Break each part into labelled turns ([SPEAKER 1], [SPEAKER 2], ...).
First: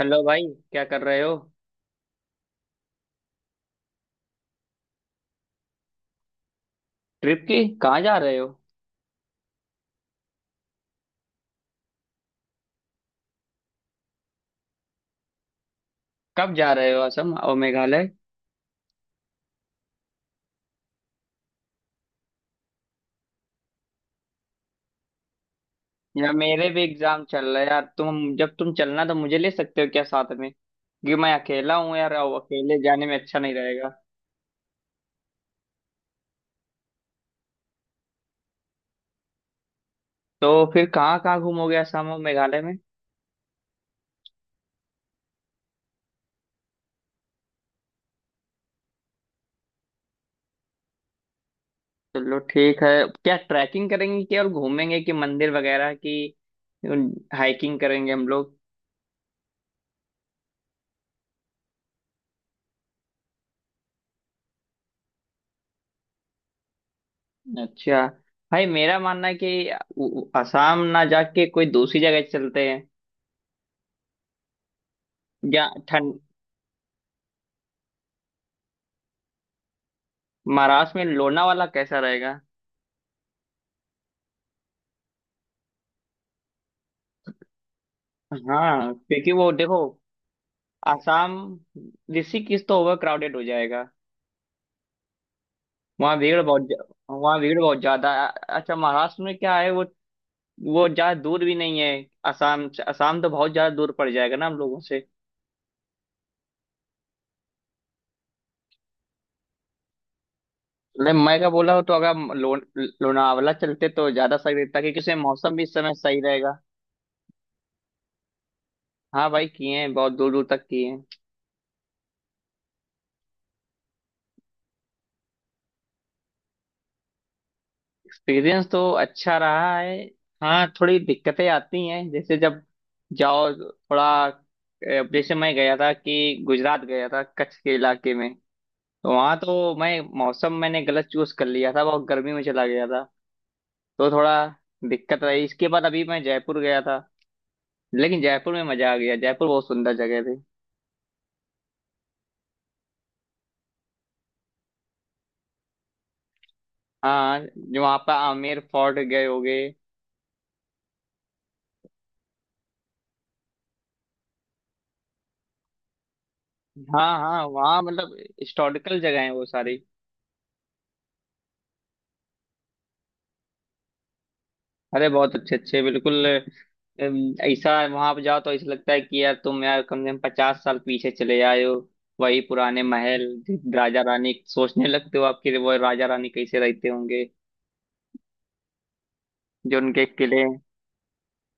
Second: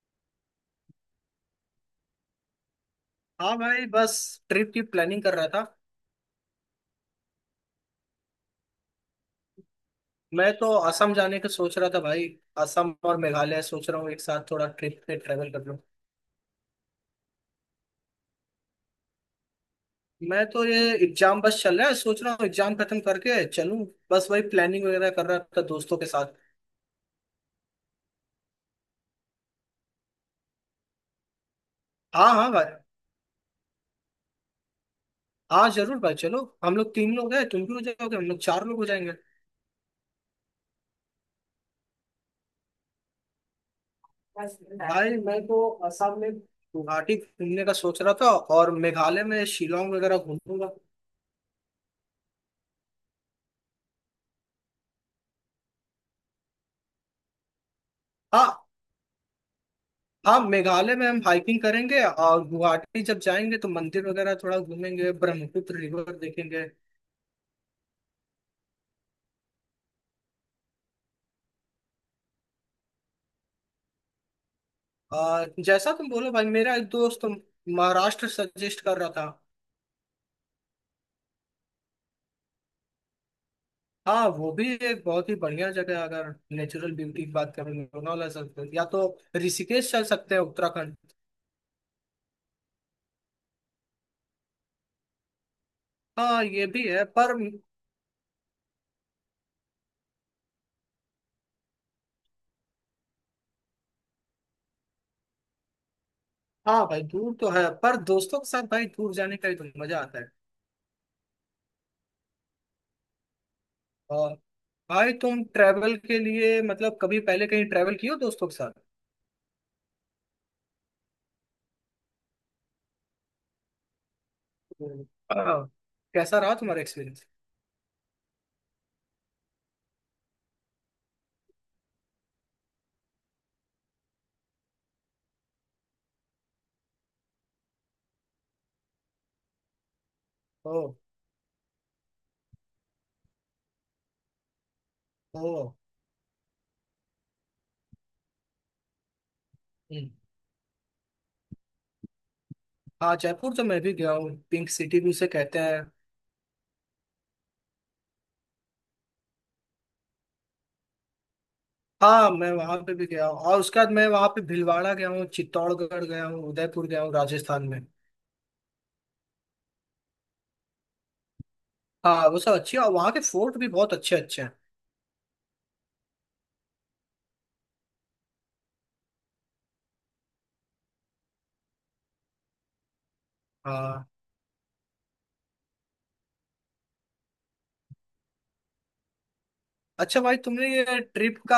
[SPEAKER 1] Hello भाई। क्या कर रहे हो?
[SPEAKER 2] हाँ भाई, बस ट्रिप की प्लानिंग कर रहा था।
[SPEAKER 1] ट्रिप की। कहाँ जा रहे हो?
[SPEAKER 2] मैं तो असम जाने का सोच रहा था भाई। असम और मेघालय सोच रहा हूँ, एक साथ थोड़ा ट्रिप पे ट्रेवल कर लूँ।
[SPEAKER 1] कब जा रहे हो असम और मेघालय?
[SPEAKER 2] मैं तो ये एग्जाम बस चल रहा है, सोच रहा हूँ एग्जाम खत्म करके चलूँ। बस वही प्लानिंग वगैरह कर रहा था दोस्तों के साथ।
[SPEAKER 1] यार मेरे भी एग्जाम चल रहे हैं यार, तुम जब तुम चलना तो मुझे ले सकते हो क्या साथ में? क्योंकि मैं अकेला हूँ यार
[SPEAKER 2] हाँ
[SPEAKER 1] और
[SPEAKER 2] हाँ भाई।
[SPEAKER 1] अकेले जाने में अच्छा नहीं रहेगा।
[SPEAKER 2] हाँ जरूर भाई, चलो। हम लोग तीन लोग हैं, तुम भी हो जाओगे, हम लोग चार लोग हो जाएंगे।
[SPEAKER 1] तो फिर कहाँ कहाँ घूमोगे असम और मेघालय में?
[SPEAKER 2] भाई मैं तो असम में गुवाहाटी घूमने का सोच रहा था और मेघालय में शिलोंग वगैरह घूमूंगा।
[SPEAKER 1] चलो ठीक है। क्या ट्रैकिंग करेंगे कि और घूमेंगे कि मंदिर वगैरह की? हाइकिंग करेंगे हम लोग?
[SPEAKER 2] हाँ। हाँ मेघालय में हम हाइकिंग करेंगे और गुवाहाटी जब जाएंगे तो मंदिर वगैरह थोड़ा घूमेंगे, ब्रह्मपुत्र रिवर देखेंगे।
[SPEAKER 1] अच्छा। भाई मेरा मानना है कि असम ना जाके कोई दूसरी जगह चलते हैं। या
[SPEAKER 2] जैसा तुम
[SPEAKER 1] ठंड।
[SPEAKER 2] बोलो भाई, मेरा एक दोस्त महाराष्ट्र सजेस्ट कर रहा था।
[SPEAKER 1] महाराष्ट्र में लोनावाला कैसा रहेगा?
[SPEAKER 2] हाँ वो भी एक बहुत ही बढ़िया जगह है, अगर नेचुरल ब्यूटी की बात करें लोनावला या
[SPEAKER 1] हाँ
[SPEAKER 2] तो
[SPEAKER 1] क्योंकि वो देखो।
[SPEAKER 2] ऋषिकेश चल सकते हैं उत्तराखंड।
[SPEAKER 1] आसाम। ऋषिकेश तो ओवर क्राउडेड हो जाएगा। वहाँ भीड़
[SPEAKER 2] हाँ
[SPEAKER 1] बहुत।
[SPEAKER 2] ये भी है पर।
[SPEAKER 1] वहाँ भीड़ बहुत ज्यादा है। अच्छा महाराष्ट्र में क्या है वो। वो ज्यादा दूर भी नहीं है। आसाम से। आसाम तो बहुत ज्यादा दूर पड़ जाएगा ना हम लोगों से।
[SPEAKER 2] हाँ भाई दूर तो है, पर दोस्तों के साथ भाई दूर जाने का ही तो मजा आता है।
[SPEAKER 1] मतलब मैं क्या बोला हूँ, तो अगर हम लोनावाला चलते तो
[SPEAKER 2] और
[SPEAKER 1] ज्यादा सही रहता क्योंकि
[SPEAKER 2] भाई
[SPEAKER 1] उसमें
[SPEAKER 2] तुम
[SPEAKER 1] मौसम भी इस समय
[SPEAKER 2] ट्रैवल के
[SPEAKER 1] सही रहेगा।
[SPEAKER 2] लिए मतलब कभी पहले कहीं ट्रैवल किए हो दोस्तों के साथ?
[SPEAKER 1] हाँ भाई किए हैं, बहुत दूर दूर तक किए हैं।
[SPEAKER 2] हम्म, आ, कैसा रहा तुम्हारा एक्सपीरियंस?
[SPEAKER 1] एक्सपीरियंस तो अच्छा रहा है। हाँ थोड़ी दिक्कतें आती हैं, जैसे जब जाओ थोड़ा, जैसे मैं गया था कि गुजरात गया था कच्छ के इलाके में। तो वहाँ तो मैं मौसम, मैंने
[SPEAKER 2] ओ।
[SPEAKER 1] गलत चूज कर लिया था, बहुत गर्मी में चला गया था। तो थोड़ा दिक्कत रही।
[SPEAKER 2] ओ।
[SPEAKER 1] इसके बाद अभी मैं जयपुर गया था। लेकिन जयपुर में मजा आ गया। जयपुर बहुत सुंदर
[SPEAKER 2] हम्म,
[SPEAKER 1] जगह थी।
[SPEAKER 2] हाँ जयपुर तो मैं भी गया हूँ, पिंक सिटी भी उसे कहते हैं।
[SPEAKER 1] हाँ जो वहाँ पर आमेर फोर्ट गए होगे।
[SPEAKER 2] हाँ मैं वहां पे भी गया हूँ और उसके बाद मैं वहां पे भीलवाड़ा गया हूँ, चित्तौड़गढ़ गया हूँ, उदयपुर गया हूँ
[SPEAKER 1] हाँ हाँ,
[SPEAKER 2] राजस्थान
[SPEAKER 1] वहाँ
[SPEAKER 2] में।
[SPEAKER 1] मतलब हिस्टोरिकल जगह है वो सारी।
[SPEAKER 2] हाँ वो सब अच्छी है और वहाँ के फोर्ट भी बहुत अच्छे अच्छे हैं।
[SPEAKER 1] अरे बहुत अच्छे अच्छे बिल्कुल। ऐसा वहां पे जाओ तो ऐसा लगता है कि यार तुम, यार कम से कम 50 साल पीछे चले आए हो। वही पुराने महल। राजा
[SPEAKER 2] हाँ।
[SPEAKER 1] रानी सोचने लगते हो, आपके वो राजा रानी कैसे रहते होंगे, जो उनके
[SPEAKER 2] अच्छा
[SPEAKER 1] किले
[SPEAKER 2] भाई,
[SPEAKER 1] हैं।
[SPEAKER 2] तुमने ये ट्रिप का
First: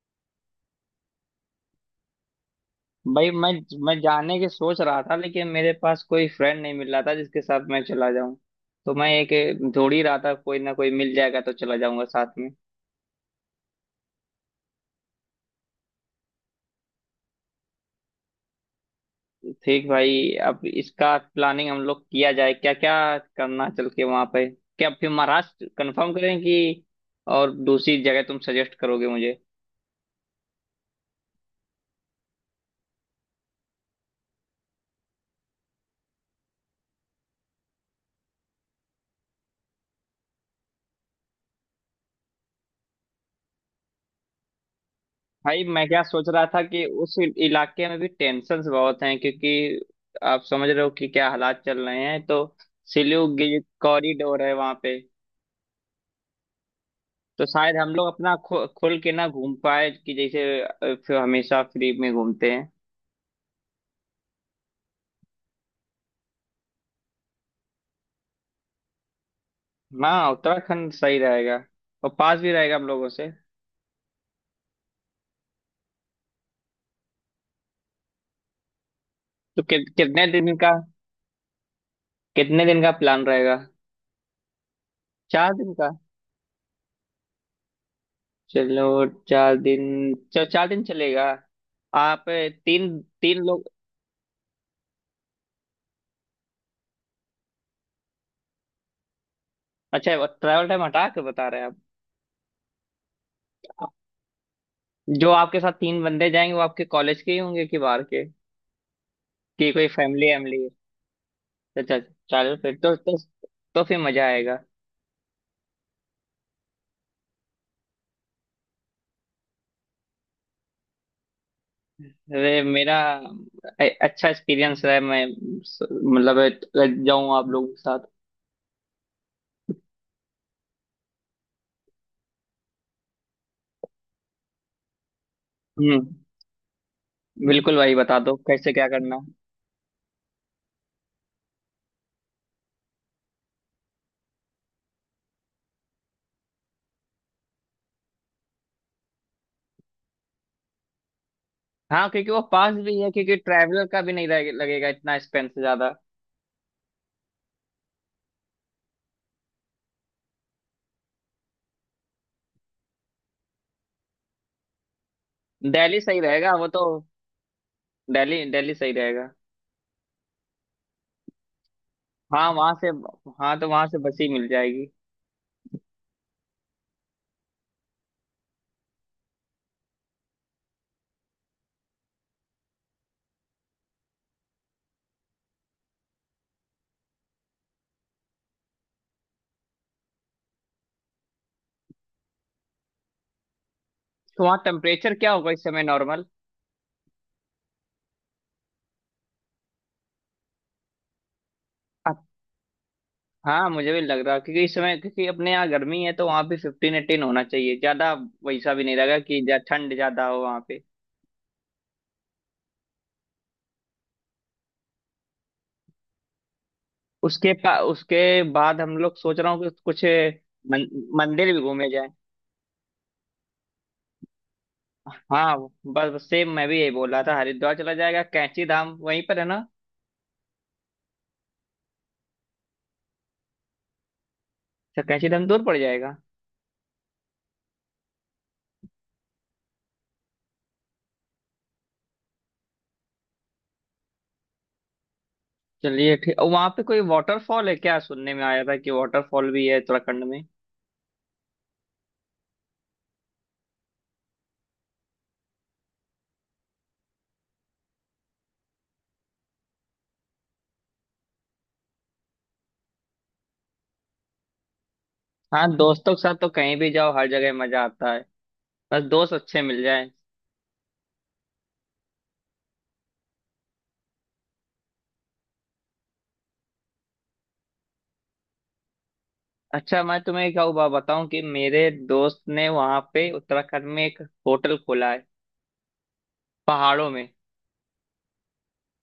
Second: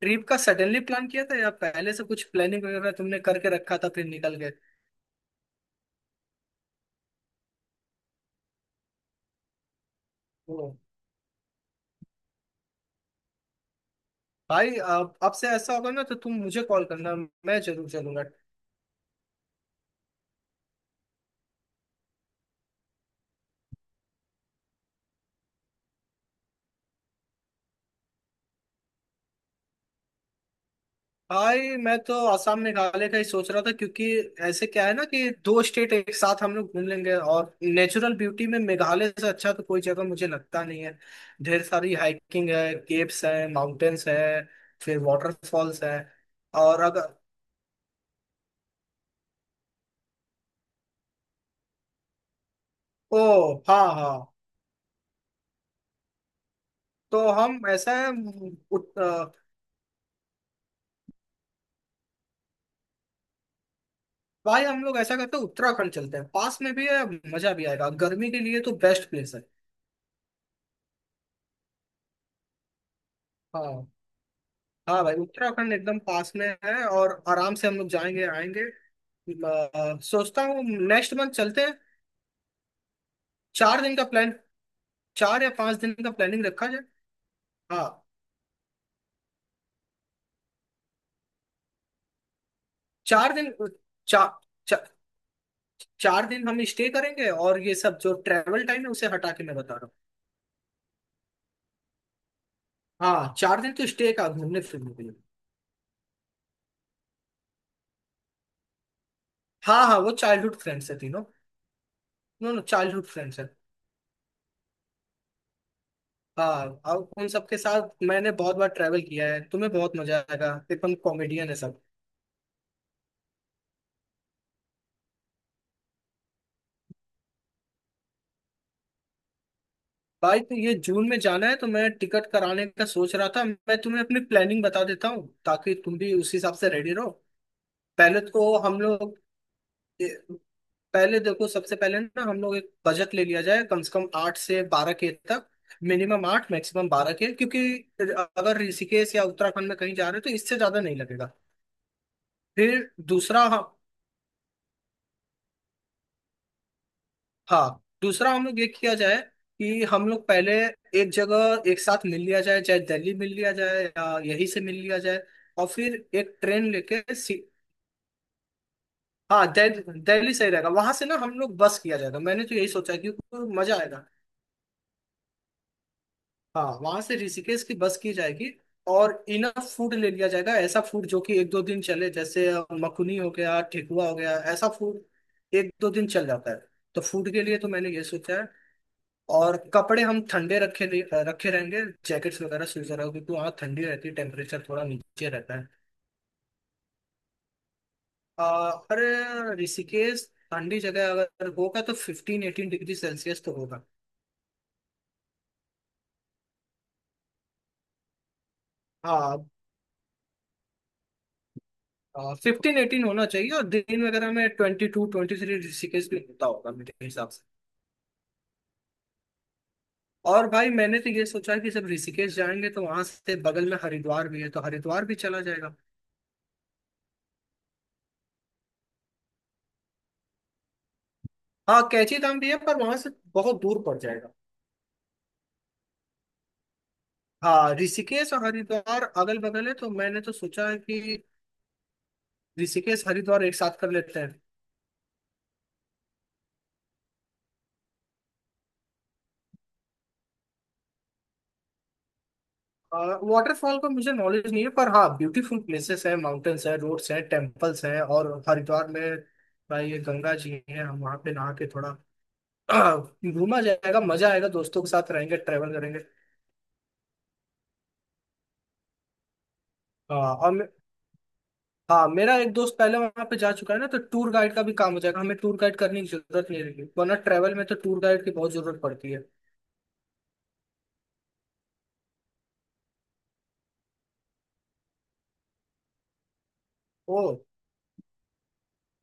[SPEAKER 2] ट्रिप का सडनली प्लान किया था या पहले से कुछ प्लानिंग वगैरह तुमने
[SPEAKER 1] भाई मैं
[SPEAKER 2] करके रखा था
[SPEAKER 1] मैं
[SPEAKER 2] फिर निकल
[SPEAKER 1] जाने की
[SPEAKER 2] गए?
[SPEAKER 1] सोच रहा था लेकिन मेरे पास कोई फ्रेंड नहीं मिल रहा था जिसके साथ मैं चला जाऊं। तो मैं एक ढूंढ ही रहा था, कोई
[SPEAKER 2] ओ।
[SPEAKER 1] ना कोई मिल जाएगा तो चला जाऊंगा साथ में।
[SPEAKER 2] भाई अब से ऐसा होगा ना तो तुम मुझे कॉल करना, मैं जरूर चलूंगा।
[SPEAKER 1] ठीक भाई। अब इसका प्लानिंग हम लोग किया जाए, क्या क्या करना चल के वहां पे, क्या फिर महाराष्ट्र कंफर्म करें कि और दूसरी जगह तुम सजेस्ट करोगे मुझे?
[SPEAKER 2] भाई मैं तो आसाम मेघालय का ही सोच रहा था, क्योंकि ऐसे क्या है ना कि दो स्टेट एक साथ हम लोग घूम लेंगे और नेचुरल ब्यूटी में मेघालय से अच्छा तो कोई जगह मुझे लगता नहीं है। ढेर सारी हाइकिंग है, केव्स है, माउंटेन्स है, फिर
[SPEAKER 1] भाई
[SPEAKER 2] वाटरफॉल्स
[SPEAKER 1] मैं
[SPEAKER 2] है।
[SPEAKER 1] क्या सोच रहा था
[SPEAKER 2] और
[SPEAKER 1] कि उस
[SPEAKER 2] अगर।
[SPEAKER 1] इलाके में भी टेंशन बहुत हैं, क्योंकि आप समझ रहे हो कि क्या हालात चल रहे हैं, तो
[SPEAKER 2] ओ।
[SPEAKER 1] सिलीगुड़ी
[SPEAKER 2] हाँ हाँ।
[SPEAKER 1] कॉरिडोर है वहां पे।
[SPEAKER 2] तो
[SPEAKER 1] तो
[SPEAKER 2] हम
[SPEAKER 1] शायद हम
[SPEAKER 2] ऐसा
[SPEAKER 1] लोग
[SPEAKER 2] है।
[SPEAKER 1] अपना
[SPEAKER 2] उत,
[SPEAKER 1] खुल के ना
[SPEAKER 2] अ,
[SPEAKER 1] घूम पाए, कि जैसे फिर हमेशा फ्री में घूमते हैं।
[SPEAKER 2] भाई हम लोग ऐसा करते हैं, उत्तराखंड चलते हैं, पास में भी है, मजा भी आएगा, गर्मी के लिए तो बेस्ट प्लेस है।
[SPEAKER 1] हाँ उत्तराखंड सही रहेगा। और पास भी रहेगा हम लोगों से।
[SPEAKER 2] हाँ। हाँ भाई उत्तराखंड एकदम पास में है और आराम से हम लोग जाएंगे आएंगे।
[SPEAKER 1] तो कितने
[SPEAKER 2] सोचता
[SPEAKER 1] दिन
[SPEAKER 2] हूँ
[SPEAKER 1] का,
[SPEAKER 2] नेक्स्ट मंथ चलते हैं।
[SPEAKER 1] कितने दिन का प्लान रहेगा?
[SPEAKER 2] 4 दिन का प्लान, चार या
[SPEAKER 1] चार दिन
[SPEAKER 2] पांच
[SPEAKER 1] का
[SPEAKER 2] दिन का प्लानिंग रखा जाए। हाँ।
[SPEAKER 1] चलो 4 दिन, चलो 4 दिन चलेगा। आप तीन
[SPEAKER 2] चार
[SPEAKER 1] तीन
[SPEAKER 2] दिन
[SPEAKER 1] लोग।
[SPEAKER 2] चा, चा, 4 दिन हम स्टे करेंगे और ये सब जो ट्रैवल टाइम है उसे हटा के मैं बता रहा हूँ।
[SPEAKER 1] अच्छा ट्रैवल टाइम हटा के बता रहे हैं।
[SPEAKER 2] हाँ चार दिन तो
[SPEAKER 1] आप
[SPEAKER 2] स्टे का घूमने फिरने के लिए।
[SPEAKER 1] जो आपके साथ तीन बंदे जाएंगे वो आपके कॉलेज के ही होंगे कि बाहर के, कि
[SPEAKER 2] हाँ
[SPEAKER 1] कोई
[SPEAKER 2] हाँ वो
[SPEAKER 1] फैमिली
[SPEAKER 2] चाइल्डहुड
[SPEAKER 1] वैमिली है?
[SPEAKER 2] फ्रेंड्स है तीनों।
[SPEAKER 1] अच्छा।
[SPEAKER 2] नो
[SPEAKER 1] चलो
[SPEAKER 2] नो
[SPEAKER 1] फिर
[SPEAKER 2] चाइल्डहुड फ्रेंड्स है।
[SPEAKER 1] तो फिर मजा आएगा।
[SPEAKER 2] हाँ और उन सबके साथ मैंने बहुत बार ट्रैवल किया है, तुम्हें बहुत मजा आएगा, एकदम कॉमेडियन है सब।
[SPEAKER 1] अरे मेरा अच्छा एक्सपीरियंस रहा है। मैं मतलब जाऊँ आप लोगों के साथ।
[SPEAKER 2] भाई तो ये जून में जाना है तो मैं टिकट कराने का सोच रहा था, मैं तुम्हें अपनी प्लानिंग बता देता हूँ ताकि तुम भी
[SPEAKER 1] हम्म।
[SPEAKER 2] उस हिसाब से रेडी रहो।
[SPEAKER 1] बिल्कुल भाई बता
[SPEAKER 2] पहले
[SPEAKER 1] दो
[SPEAKER 2] तो
[SPEAKER 1] कैसे
[SPEAKER 2] हम
[SPEAKER 1] क्या
[SPEAKER 2] लोग
[SPEAKER 1] करना।
[SPEAKER 2] पहले देखो सबसे पहले ना हम लोग एक बजट ले लिया जाए कम से कम 8 से 12 के तक। मिनिमम 8 मैक्सिमम 12 के, क्योंकि अगर ऋषिकेश या उत्तराखंड में कहीं जा रहे हो तो इससे ज्यादा नहीं लगेगा।
[SPEAKER 1] हाँ क्योंकि वो पास
[SPEAKER 2] फिर
[SPEAKER 1] भी है, क्योंकि
[SPEAKER 2] दूसरा, हाँ,
[SPEAKER 1] ट्रैवलर का भी नहीं लगेगा इतना, एक्सपेंस ज्यादा।
[SPEAKER 2] हाँ, दूसरा हम लोग ये किया जाए कि हम लोग पहले एक जगह एक साथ मिल लिया जाए, चाहे दिल्ली मिल लिया जाए या यहीं से मिल लिया जाए, और फिर
[SPEAKER 1] दिल्ली सही
[SPEAKER 2] एक
[SPEAKER 1] रहेगा वो
[SPEAKER 2] ट्रेन
[SPEAKER 1] तो।
[SPEAKER 2] लेके सी।
[SPEAKER 1] दिल्ली दिल्ली सही रहेगा।
[SPEAKER 2] हाँ दिल्ली सही रहेगा, वहां से ना हम लोग बस किया जाएगा, मैंने
[SPEAKER 1] हाँ
[SPEAKER 2] तो यही
[SPEAKER 1] वहां से।
[SPEAKER 2] सोचा है, क्योंकि
[SPEAKER 1] हाँ तो
[SPEAKER 2] मजा
[SPEAKER 1] वहां से
[SPEAKER 2] आएगा।
[SPEAKER 1] बस ही मिल जाएगी।
[SPEAKER 2] हाँ वहां से ऋषिकेश की बस की जाएगी और इनफ फूड ले लिया जाएगा, ऐसा फूड जो कि एक दो दिन चले, जैसे मखनी हो गया, ठेकुआ हो गया, ऐसा फूड एक दो दिन चल जाता है, तो फूड के लिए तो मैंने ये सोचा है। और कपड़े हम ठंडे रखे नहीं- रखे रहेंगे, जैकेट्स वगैरह स्वीज वगैरह, क्योंकि वहाँ ठंडी रहती है,
[SPEAKER 1] तो वहाँ
[SPEAKER 2] टेम्परेचर थोड़ा
[SPEAKER 1] टेम्परेचर
[SPEAKER 2] नीचे
[SPEAKER 1] क्या होगा
[SPEAKER 2] रहता
[SPEAKER 1] इस
[SPEAKER 2] है।
[SPEAKER 1] समय नॉर्मल?
[SPEAKER 2] अरे ऋषिकेश ठंडी जगह अगर होगा तो 15-18 डिग्री सेल्सियस तो
[SPEAKER 1] हाँ
[SPEAKER 2] होगा।
[SPEAKER 1] मुझे भी लग रहा है, क्योंकि इस समय क्योंकि अपने यहाँ गर्मी है तो वहाँ भी 15-18 होना चाहिए ज्यादा। वैसा भी नहीं रहेगा
[SPEAKER 2] हाँ
[SPEAKER 1] कि ठंड ज्यादा हो वहाँ पे।
[SPEAKER 2] 15-18 होना चाहिए और दिन वगैरह में 22-23 ऋषिकेश भी होता होगा मेरे हिसाब से।
[SPEAKER 1] उसके उसके बाद हम लोग सोच रहा हूँ कि कुछ
[SPEAKER 2] और भाई
[SPEAKER 1] मन,
[SPEAKER 2] मैंने तो ये
[SPEAKER 1] मंदिर
[SPEAKER 2] सोचा
[SPEAKER 1] भी
[SPEAKER 2] है कि जब
[SPEAKER 1] घूमे जाए।
[SPEAKER 2] ऋषिकेश जाएंगे तो वहां से बगल में हरिद्वार भी है तो हरिद्वार भी चला
[SPEAKER 1] हाँ
[SPEAKER 2] जाएगा।
[SPEAKER 1] बस बस सेम मैं भी यही बोल रहा था, हरिद्वार चला जाएगा, कैंची धाम वहीं पर है ना।
[SPEAKER 2] हाँ कैची धाम भी है पर वहां से बहुत दूर पड़ जाएगा।
[SPEAKER 1] अच्छा कैंची धाम दूर पड़ जाएगा।
[SPEAKER 2] हाँ ऋषिकेश और हरिद्वार अगल बगल है तो मैंने तो सोचा कि ऋषिकेश हरिद्वार एक साथ कर लेते हैं।
[SPEAKER 1] चलिए ठीक। और वहाँ पे कोई वाटरफॉल है क्या, सुनने में आया था कि वाटरफॉल भी है उत्तराखंड में?
[SPEAKER 2] वाटरफॉल का मुझे नॉलेज नहीं है, पर हाँ ब्यूटीफुल प्लेसेस है, माउंटेन्स है, रोड्स हैं, टेम्पल्स हैं, और हरिद्वार में भाई ये गंगा जी हैं, हम वहाँ पे नहा के थोड़ा घूमा जाएगा, मजा आएगा, दोस्तों के साथ रहेंगे,
[SPEAKER 1] हाँ
[SPEAKER 2] ट्रेवल करेंगे।
[SPEAKER 1] दोस्तों के साथ तो कहीं भी जाओ, हर जगह मजा आता है। बस दोस्त अच्छे मिल जाए।
[SPEAKER 2] हाँ हाँ मेरा एक दोस्त पहले वहाँ पे जा चुका है ना तो टूर गाइड का भी काम हो जाएगा, हमें टूर गाइड करने की जरूरत नहीं रहेगी, वरना ट्रेवल में तो टूर गाइड की बहुत जरूरत पड़ती है।
[SPEAKER 1] अच्छा मैं तुम्हें क्या हुआ बताऊं, कि मेरे दोस्त ने वहाँ पे उत्तराखंड में एक होटल खोला है पहाड़ों
[SPEAKER 2] ओ
[SPEAKER 1] में।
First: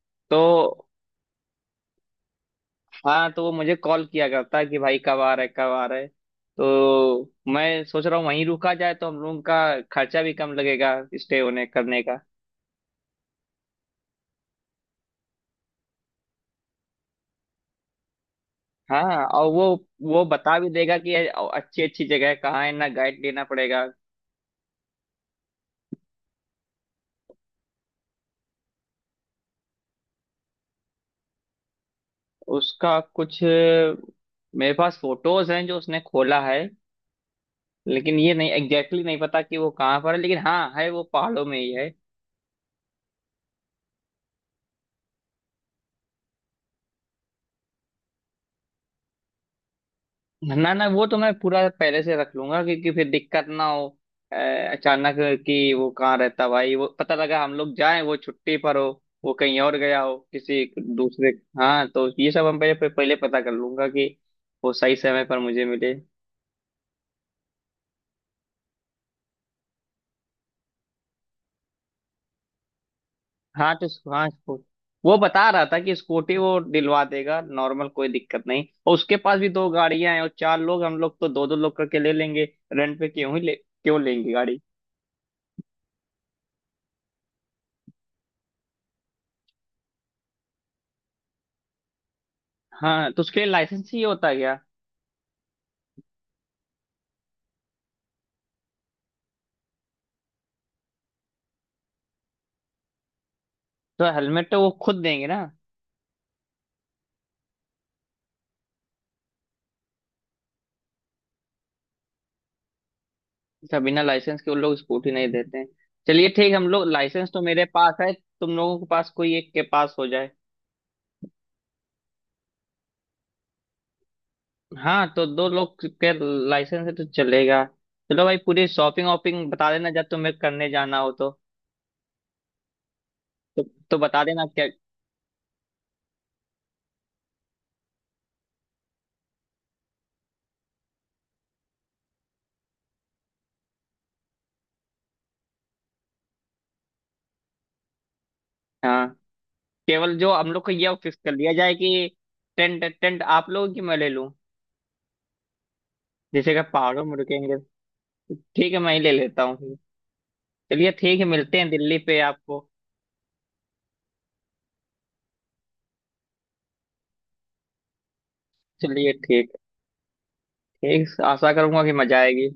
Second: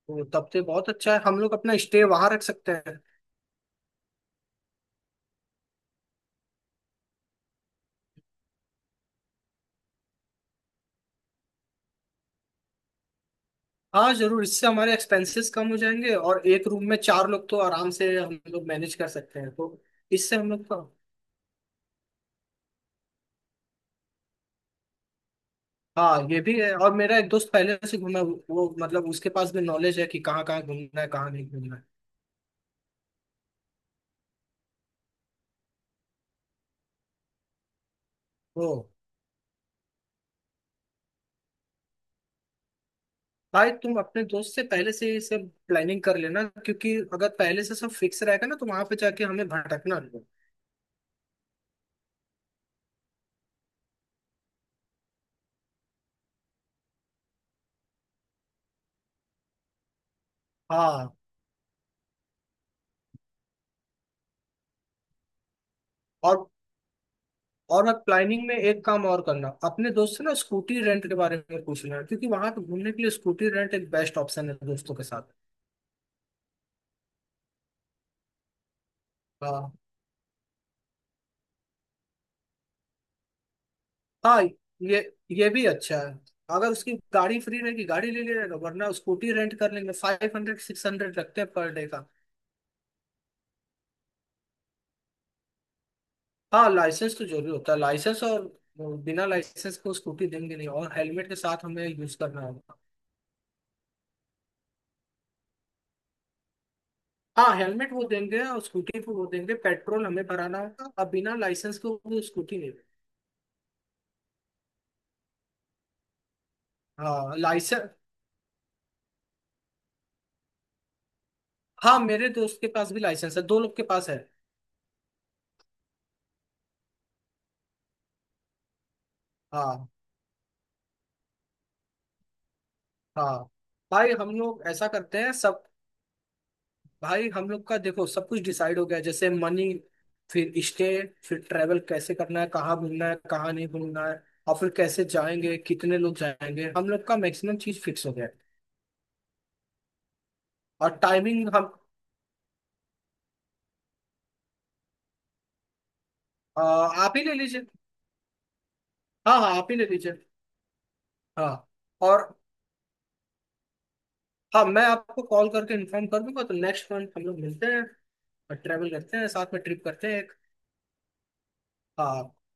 [SPEAKER 2] वो
[SPEAKER 1] तो
[SPEAKER 2] तब तो बहुत अच्छा है, हम लोग अपना स्टे वहां रख सकते हैं।
[SPEAKER 1] हाँ, तो वो मुझे कॉल किया करता है कि भाई कब आ रहे कब आ रहे, तो मैं सोच रहा हूँ वहीं रुका जाए तो हम लोगों का खर्चा भी कम लगेगा स्टे होने करने का।
[SPEAKER 2] हाँ जरूर, इससे हमारे एक्सपेंसेस कम हो जाएंगे और एक रूम में चार लोग तो आराम से हम लोग मैनेज कर
[SPEAKER 1] हाँ
[SPEAKER 2] सकते
[SPEAKER 1] और
[SPEAKER 2] हैं,
[SPEAKER 1] वो
[SPEAKER 2] तो
[SPEAKER 1] वो
[SPEAKER 2] इससे हम
[SPEAKER 1] बता
[SPEAKER 2] लोग
[SPEAKER 1] भी
[SPEAKER 2] का।
[SPEAKER 1] देगा कि अच्छी अच्छी जगह है, कहाँ है ना गाइड लेना पड़ेगा।
[SPEAKER 2] हाँ ये भी है और मेरा एक दोस्त पहले से घूमा है, वो मतलब उसके पास भी नॉलेज है कि कहाँ कहाँ घूमना है कहाँ नहीं घूमना है,
[SPEAKER 1] उसका कुछ मेरे पास फोटोज हैं जो उसने खोला है। लेकिन ये नहीं एग्जैक्टली
[SPEAKER 2] तो
[SPEAKER 1] exactly नहीं पता कि वो कहाँ पर है, लेकिन हाँ है, वो पहाड़ों में ही है।
[SPEAKER 2] भाई तुम अपने दोस्त से पहले से ही सब प्लानिंग कर लेना, क्योंकि अगर पहले से सब फिक्स रहेगा ना तो वहां पे जाके हमें भटकना नहीं है।
[SPEAKER 1] ना ना वो तो मैं पूरा पहले से रख लूंगा, क्योंकि फिर दिक्कत ना हो। अचानक कि वो कहाँ रहता भाई, वो पता लगा हम लोग जाएं वो छुट्टी पर हो, वो कहीं और गया हो किसी
[SPEAKER 2] हाँ
[SPEAKER 1] दूसरे। हाँ तो ये सब हम पहले पहले पता कर लूंगा कि वो सही समय पर मुझे मिले।
[SPEAKER 2] और और मैं प्लानिंग में एक काम और करना अपने दोस्त से ना, स्कूटी रेंट के बारे में पूछ लेना, क्योंकि वहां पे घूमने के लिए स्कूटी रेंट
[SPEAKER 1] हाँ तो
[SPEAKER 2] एक बेस्ट
[SPEAKER 1] हाँ
[SPEAKER 2] ऑप्शन है दोस्तों के
[SPEAKER 1] वो
[SPEAKER 2] साथ।
[SPEAKER 1] बता रहा था कि स्कूटी वो दिलवा देगा, नॉर्मल कोई दिक्कत नहीं, और उसके पास भी दो
[SPEAKER 2] हाँ
[SPEAKER 1] गाड़ियां हैं, और चार लोग हम लोग तो दो दो लोग करके ले लेंगे। रेंट पे क्यों ही ले, क्यों लेंगे
[SPEAKER 2] हाँ
[SPEAKER 1] गाड़ी।
[SPEAKER 2] ये ये भी अच्छा है, अगर उसकी गाड़ी फ्री रहेगी गाड़ी ले लेगा वरना स्कूटी रेंट कर लेंगे, 500-600 लगते हैं पर डे का।
[SPEAKER 1] हाँ तो उसके लिए लाइसेंस ही होता है क्या?
[SPEAKER 2] हाँ लाइसेंस तो जरूरी होता है, लाइसेंस और बिना लाइसेंस को स्कूटी देंगे नहीं और हेलमेट के साथ हमें यूज करना होगा।
[SPEAKER 1] तो हेलमेट तो वो खुद देंगे ना।
[SPEAKER 2] हाँ हेलमेट वो देंगे और स्कूटी को वो देंगे, पेट्रोल हमें भराना होगा और बिना लाइसेंस को वो स्कूटी नहीं।
[SPEAKER 1] अच्छा बिना लाइसेंस के वो लोग स्कूटी नहीं देते हैं। चलिए ठीक। हम लोग लाइसेंस
[SPEAKER 2] हाँ
[SPEAKER 1] तो मेरे
[SPEAKER 2] लाइसेंस।
[SPEAKER 1] पास है। तुम लोगों के पास कोई एक के पास हो जाए।
[SPEAKER 2] हाँ मेरे दोस्त के पास भी लाइसेंस है, दो लोग के पास है।
[SPEAKER 1] हाँ तो दो लोग के लाइसेंस है तो चलेगा। चलो भाई, पूरी शॉपिंग वॉपिंग बता
[SPEAKER 2] हाँ
[SPEAKER 1] देना जब तुम्हें करने जाना हो तो।
[SPEAKER 2] हाँ
[SPEAKER 1] तो, तो
[SPEAKER 2] भाई
[SPEAKER 1] बता
[SPEAKER 2] हम
[SPEAKER 1] देना
[SPEAKER 2] लोग
[SPEAKER 1] क्या।
[SPEAKER 2] ऐसा करते हैं सब। भाई हम लोग का देखो सब कुछ डिसाइड हो गया है, जैसे मनी, फिर स्टे, फिर ट्रैवल कैसे करना है, कहाँ घूमना है कहाँ नहीं घूमना है, और फिर कैसे जाएंगे कितने लोग जाएंगे, हम लोग का मैक्सिमम चीज फिक्स हो गया है।
[SPEAKER 1] हाँ केवल जो हम लोग को
[SPEAKER 2] और
[SPEAKER 1] ये फिक्स कर
[SPEAKER 2] टाइमिंग
[SPEAKER 1] लिया
[SPEAKER 2] हम।
[SPEAKER 1] जाए कि टेंट, टेंट आप लोगों की मैं ले लूँ, जैसे कि
[SPEAKER 2] आ,
[SPEAKER 1] पहाड़ों
[SPEAKER 2] आप
[SPEAKER 1] में
[SPEAKER 2] ही ले
[SPEAKER 1] रुकेंगे।
[SPEAKER 2] लीजिए।
[SPEAKER 1] ठीक है मैं ही ले
[SPEAKER 2] हाँ
[SPEAKER 1] लेता
[SPEAKER 2] हाँ आप
[SPEAKER 1] हूँ।
[SPEAKER 2] ही ले लीजिए।
[SPEAKER 1] चलिए ठीक है, मिलते
[SPEAKER 2] हाँ
[SPEAKER 1] हैं दिल्ली पे
[SPEAKER 2] और
[SPEAKER 1] आपको।
[SPEAKER 2] हाँ मैं आपको कॉल करके इन्फॉर्म कर दूंगा, तो नेक्स्ट मंथ हम लोग मिलते हैं और ट्रैवल
[SPEAKER 1] चलिए
[SPEAKER 2] करते हैं साथ
[SPEAKER 1] ठीक।
[SPEAKER 2] में, ट्रिप करते हैं एक।
[SPEAKER 1] ठीक, आशा करूंगा कि मजा
[SPEAKER 2] हाँ
[SPEAKER 1] आएगी।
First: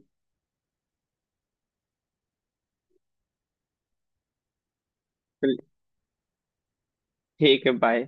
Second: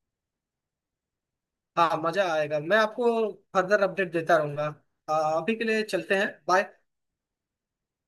[SPEAKER 2] हाँ मजा आएगा, मैं आपको फर्दर अपडेट देता रहूंगा। आ, अभी
[SPEAKER 1] चल,
[SPEAKER 2] के लिए चलते हैं, बाय।
[SPEAKER 1] ठीक है बाय।